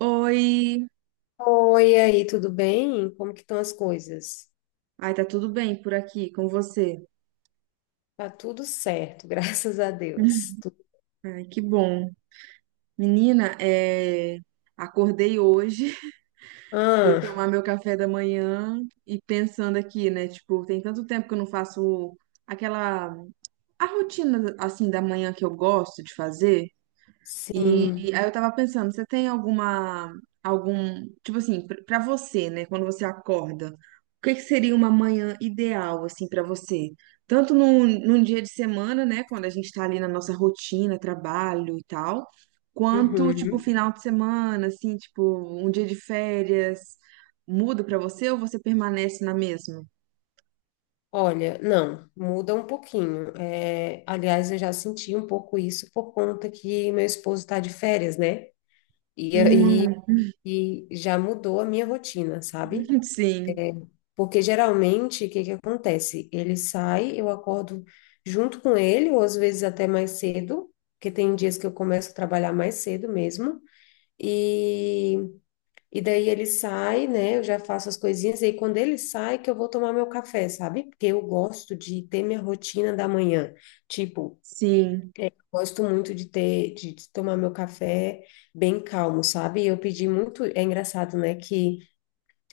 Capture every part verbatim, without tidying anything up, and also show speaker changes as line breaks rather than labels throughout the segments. Oi!
Oi, e aí, tudo bem? Como que estão as coisas?
Ai, tá tudo bem por aqui com você?
Tá tudo certo, graças a Deus. Tu-
Ai, que bom. Menina, é... acordei hoje, fui
Ah,
tomar meu café da manhã e pensando aqui, né? Tipo, tem tanto tempo que eu não faço aquela... a rotina, assim, da manhã que eu gosto de fazer. E
sim.
aí eu tava pensando, você tem alguma, algum, tipo assim, pr- pra você, né, quando você acorda, o que que seria uma manhã ideal, assim, pra você? Tanto num, num dia de semana, né, quando a gente tá ali na nossa rotina, trabalho e tal, quanto, tipo,
Uhum.
final de semana, assim, tipo, um dia de férias, muda pra você ou você permanece na mesma?
Olha, não, muda um pouquinho. É, aliás, eu já senti um pouco isso por conta que meu esposo está de férias, né? E aí
Hum,
e já mudou a minha rotina, sabe?
sim,
Porque geralmente, o que que acontece? Ele sai, eu acordo junto com ele, ou às vezes até mais cedo, porque tem dias que eu começo a trabalhar mais cedo mesmo. E, e daí ele sai, né? Eu já faço as coisinhas, e aí quando ele sai, que eu vou tomar meu café, sabe? Porque eu gosto de ter minha rotina da manhã. Tipo,
sim,
gosto muito de ter, de, de tomar meu café bem calmo, sabe? Eu pedi muito, é engraçado, né? Que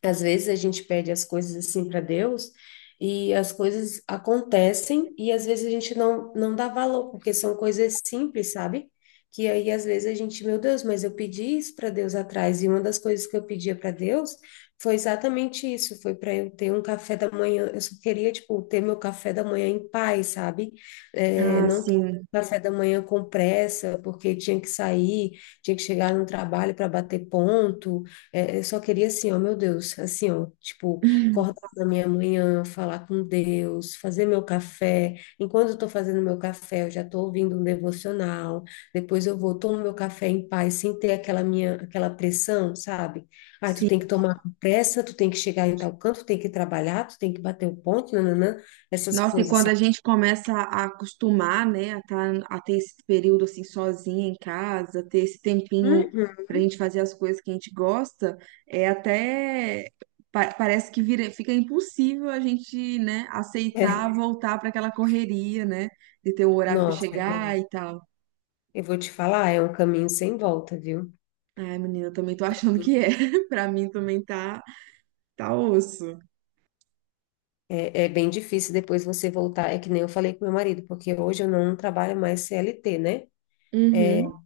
às vezes a gente pede as coisas assim para Deus e as coisas acontecem e às vezes a gente não, não dá valor, porque são coisas simples, sabe? Que aí às vezes a gente, meu Deus, mas eu pedi isso para Deus atrás e uma das coisas que eu pedia para Deus foi exatamente isso, foi para eu ter um café da manhã, eu só queria, tipo, ter meu café da manhã em paz, sabe? É,
ah,
não ter
sim,
café da manhã com pressa, porque tinha que sair, tinha que chegar no trabalho para bater ponto, é, eu só queria assim, ó, meu Deus, assim, ó, tipo, acordar na minha manhã, falar com Deus, fazer meu café. Enquanto eu tô fazendo meu café, eu já tô ouvindo um devocional. Depois eu vou, tomo meu café em paz, sem ter aquela minha, aquela pressão, sabe? Ah, tu
sim.
tem que tomar com pressa, tu tem que chegar em tal canto, tu tem que trabalhar, tu tem que bater o ponto, nananã, essas
Nossa, e
coisas,
quando a
sabe?
gente começa a acostumar, né, a, tá- a ter esse período assim sozinha em casa, ter esse tempinho
Uhum.
pra gente fazer as coisas que a gente gosta, é até pa- parece que vira- fica impossível a gente, né,
É.
aceitar voltar pra aquela correria, né, de ter o horário pra
Nossa,
chegar
eu,
e tal.
eu vou te falar, é um caminho sem volta, viu?
Ai, menina, eu também tô achando que é. Pra mim também tá tá osso.
É, é bem difícil depois você voltar. É que nem eu falei com meu marido, porque hoje eu não trabalho mais C L T, né?
Uhum.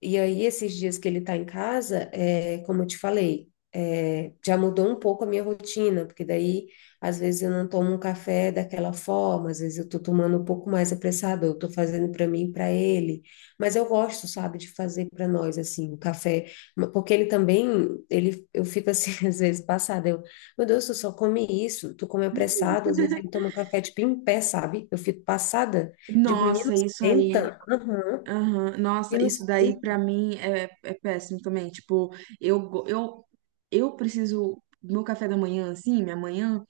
E aí, esses dias que ele está em casa, é, como eu te falei, é, já mudou um pouco a minha rotina, porque daí, às vezes, eu não tomo um café daquela forma, às vezes eu estou tomando um pouco mais apressado, eu estou fazendo para mim e para ele. Mas eu gosto, sabe, de fazer para nós, assim, o café, porque ele também, ele, eu fico assim, às vezes, passada, eu, meu Deus, tu só come isso, tu come apressado, às vezes ele toma um café, tipo, em pé, sabe? Eu fico passada, digo, menino,
Nossa, isso aí.
senta, aham,
Aham, nossa,
menino,
isso daí
senta.
pra mim é, é péssimo também. Tipo, eu, go- eu, eu preciso. Meu café da manhã, assim, minha manhã,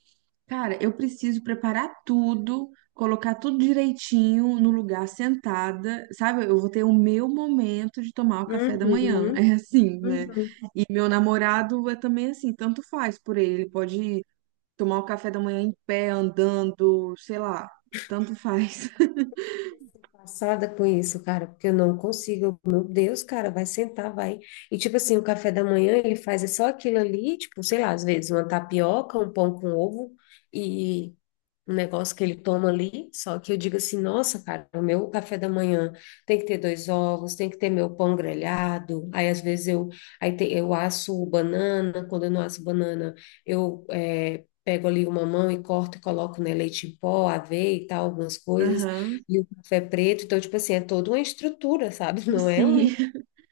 cara, eu preciso preparar tudo, colocar tudo direitinho no lugar sentada, sabe? Eu vou ter o meu momento de tomar o café da manhã.
Uhum,
É assim, né?
uhum.
E meu namorado é também assim, tanto faz por ele. Ele pode tomar o café da manhã em pé, andando, sei lá, tanto faz.
Passada com isso, cara, porque eu não consigo. Eu, meu Deus, cara, vai sentar, vai. E tipo assim, o café da manhã ele faz é só aquilo ali, tipo, sei lá, às vezes uma tapioca, um pão com ovo e um negócio que ele toma ali. Só que eu digo assim, nossa, cara, o meu café da manhã tem que ter dois ovos, tem que ter meu pão grelhado. Aí às vezes eu, aí te- eu asso banana, quando eu não asso banana, eu eh, pego ali uma mão e corto e coloco, né, leite em pó, aveia e tal, algumas coisas.
Aham,
E o café preto, então, tipo assim, é toda uma estrutura, sabe? Não é um,
sim.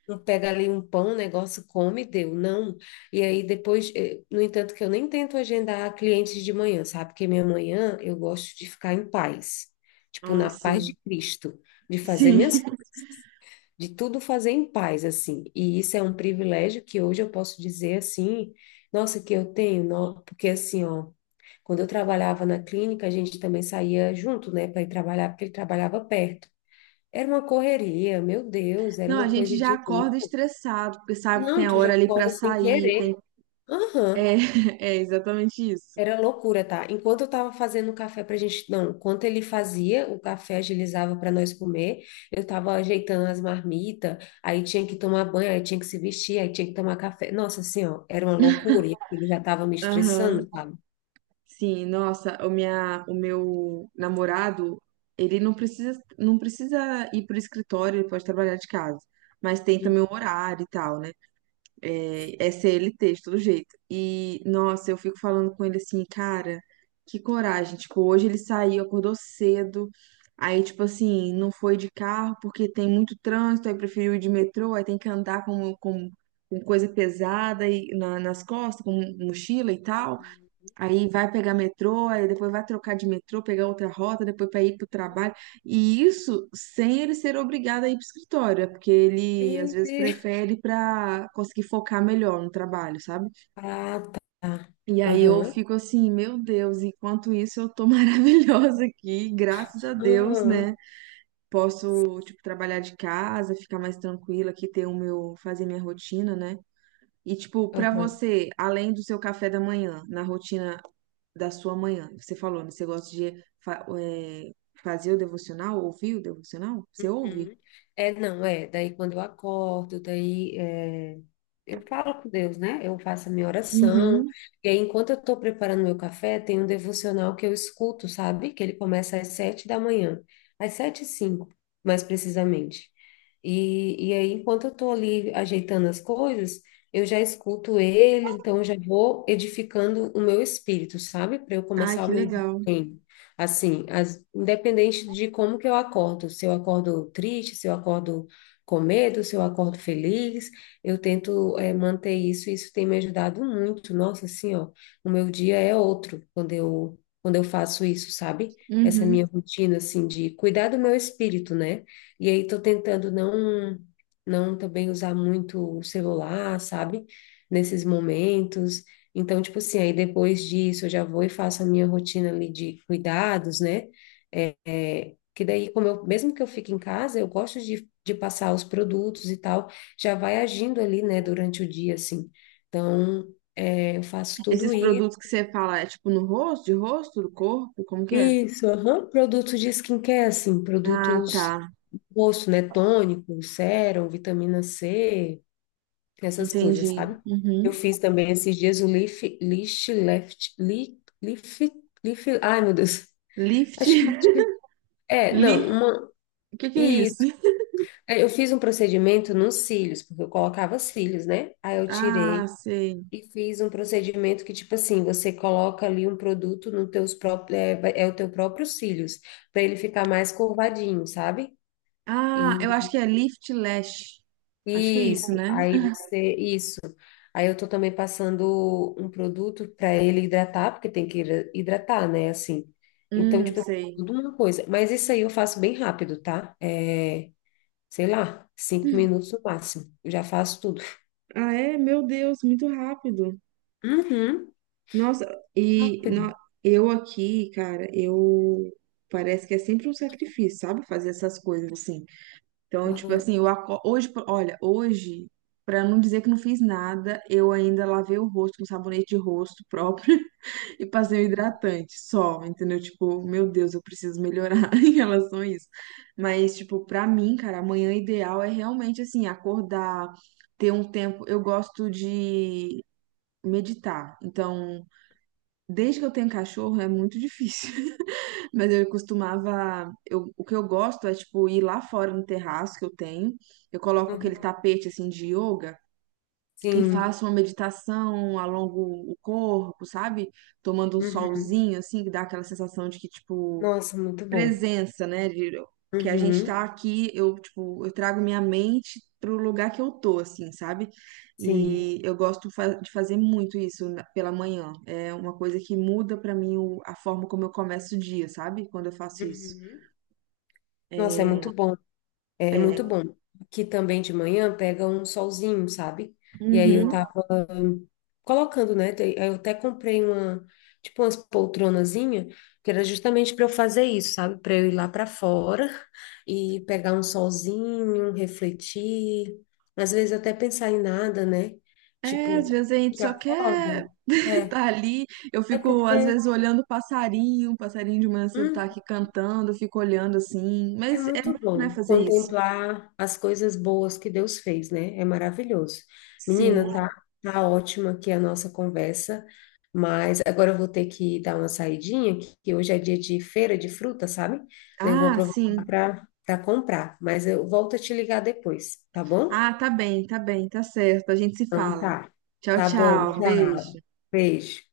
um pega ali um pão, um negócio, come, deu, não. E aí depois, eh, no entanto, que eu nem tento agendar clientes de manhã, sabe? Porque minha manhã eu gosto de ficar em paz, tipo,
Ah,
na paz de
sim.
Cristo, de fazer
Sim.
minhas, de tudo fazer em paz, assim. E isso é um privilégio que hoje eu posso dizer assim, nossa, que eu tenho, nó- porque assim, ó. Quando eu trabalhava na clínica, a gente também saía junto, né, para ir trabalhar, porque ele trabalhava perto. Era uma correria, meu Deus, era
Não, a
uma coisa
gente já
de
acorda
louco.
estressado, porque sabe que tem
Não,
a
tu já
hora ali pra
cola sem
sair, tem...
querer. Aham,
é, é exatamente isso.
era loucura, tá? Enquanto eu tava fazendo o café pra gente, não, enquanto ele fazia o café, agilizava para nós comer, eu tava ajeitando as marmitas, aí tinha que tomar banho, aí tinha que se vestir, aí tinha que tomar café. Nossa, assim, ó, era uma loucura, e ele já tava me
Aham.
estressando, sabe?
Sim, nossa, o minha, o meu namorado, ele não precisa, não precisa ir pro escritório, ele pode trabalhar de casa, mas tem
Hum.
também o horário e tal, né? É, é C L T, de todo jeito. E, nossa, eu fico falando com ele assim, cara, que coragem. Tipo, hoje ele saiu, acordou cedo. Aí, tipo assim, não foi de carro porque tem muito trânsito, aí preferiu ir de metrô, aí tem que andar com, com, com coisa pesada e, na- nas costas, com mochila e tal. Aí vai pegar metrô, aí depois vai trocar de metrô, pegar outra rota, depois para ir para o trabalho. E isso sem ele ser obrigado a ir para o escritório, é porque ele às
Meu
vezes
Deus.
prefere para conseguir focar melhor no trabalho, sabe?
Ah, tá.
E aí eu
Aham,
fico assim, meu Deus, enquanto isso eu tô maravilhosa aqui, graças a Deus, né?
aham,
Posso, tipo, trabalhar de casa, ficar mais tranquila aqui, ter o meu, fazer minha rotina, né? E, tipo, pra
aham.
você, além do seu café da manhã, na rotina da sua manhã? Você falou, né? Você gosta de fa- é, fazer o devocional, ouvir o devocional? Você ouve?
Uhum. É, não, é. Daí quando eu acordo, daí é, eu falo com Deus, né? Eu faço a minha oração.
Uhum.
E aí, enquanto eu estou preparando meu café, tem um devocional que eu escuto, sabe? Que ele começa às sete da manhã, às sete e cinco, mais precisamente. E, e aí, enquanto eu estou ali ajeitando as coisas, eu já escuto ele, então eu já vou edificando o meu espírito, sabe? Para eu
Ai,
começar o
que
meu dia.
legal.
Bem. Assim, as- independente de como que eu acordo, se eu acordo triste, se eu acordo com medo, se eu acordo feliz, eu tento eh, manter isso e isso tem me ajudado muito. Nossa, assim, ó, o meu dia é outro quando eu, quando eu faço isso, sabe? Essa
Uhum.
minha rotina, assim, de cuidar do meu espírito, né? E aí tô tentando não, não também usar muito o celular, sabe? Nesses momentos. Então, tipo assim, aí depois disso eu já vou e faço a minha rotina ali de cuidados, né? É, é, que daí, como eu, mesmo que eu fique em casa, eu gosto de, de passar os produtos e tal, já vai agindo ali, né, durante o dia, assim. Então, é, eu faço tudo
Esses
isso.
produtos que você fala, é tipo no rosto, de rosto, do corpo, como que é?
Isso, aham. Produtos de skincare, assim,
Ah,
produtos
tá.
do rosto, né? Tônico, sérum, vitamina C, essas coisas,
Entendi.
sabe? Eu
Uhum.
fiz também esses dias o Leaf, Leaf Left, Leaf, Leaf, Leaf, ai meu Deus,
Lift.
acho que é, não,
Li...
uma,
O que que é isso?
isso. É, eu fiz um procedimento nos cílios, porque eu colocava cílios, né? Aí eu tirei
Ah, sei.
e fiz um procedimento que, tipo assim, você coloca ali um produto no teus próprios, é, vai- é o teu próprio cílios, para ele ficar mais curvadinho, sabe?
Ah, eu acho que é Lift Lash. Acho que é isso,
Isso,
né?
aí você, isso. Aí eu tô também passando um produto para ele hidratar, porque tem que hidra- hidratar, né, assim. Então,
Hum,
tipo, assim,
sei.
tudo uma coisa. Mas isso aí eu faço bem rápido, tá? É, sei lá, cinco minutos no máximo. Eu já faço tudo.
Ah, é? Meu Deus, muito rápido.
Uhum,
Nossa, e
rápido.
no- eu aqui, cara, eu parece que é sempre um sacrifício, sabe? Fazer essas coisas assim. Então, tipo
Uhum,
assim, eu aco... hoje, por- olha, hoje, pra não dizer que não fiz nada, eu ainda lavei o rosto com sabonete de rosto próprio e passei o hidratante só, entendeu? Tipo, meu Deus, eu preciso melhorar em relação a isso. Mas, tipo, pra mim, cara, amanhã ideal é realmente assim, acordar, ter um tempo. Eu gosto de meditar. Então, desde que eu tenho cachorro é muito difícil. Mas eu costumava. Eu, o que eu gosto é, tipo, ir lá fora no terraço que eu tenho. Eu coloco aquele
uhum.
tapete, assim, de yoga e
Sim.
faço uma meditação, alongo o corpo, sabe? Tomando um
Uhum.
solzinho, assim, que dá aquela sensação de que, tipo,
Nossa, muito bom.
presença, né? De, que a gente
Uhum,
tá aqui, eu, tipo, eu trago minha mente pro lugar que eu tô, assim, sabe?
sim.
E eu gosto fa- de fazer muito isso na- pela manhã. É uma coisa que muda pra mim o- a forma como eu começo o dia, sabe? Quando eu faço isso.
Uhum. Nossa, é muito bom. É
É.
muito bom. Que também de manhã pega um solzinho, sabe? E aí eu
Uhum.
tava colocando, né? Te- aí eu até comprei uma, tipo umas poltronazinha, que era justamente para eu fazer isso, sabe? Para eu ir lá para fora e pegar um solzinho, refletir, às vezes até pensar em nada, né?
É,
Tipo,
às
quando
vezes a
a
gente
gente
só
acorda,
quer
é,
estar ali. Eu
é
fico, às
porque
vezes, olhando o passarinho, o passarinho de manhã cedo tá
hum,
aqui cantando, eu fico olhando assim.
é
Mas é bom,
muito
né,
bom
fazer isso.
contemplar as coisas boas que Deus fez, né? É maravilhoso. Menina,
Sim.
tá, tá ótima aqui a nossa conversa, mas agora eu vou ter que dar uma saidinha, que que hoje é dia de feira de fruta, sabe? Daí eu vou
Ah,
aproveitar
sim.
para para comprar, mas eu volto a te ligar depois, tá bom?
Ah, tá bem, tá bem, tá certo. A gente se
Então
fala.
tá.
Tchau,
Tá bom,
tchau. Um
tchau.
beijo.
Beijo.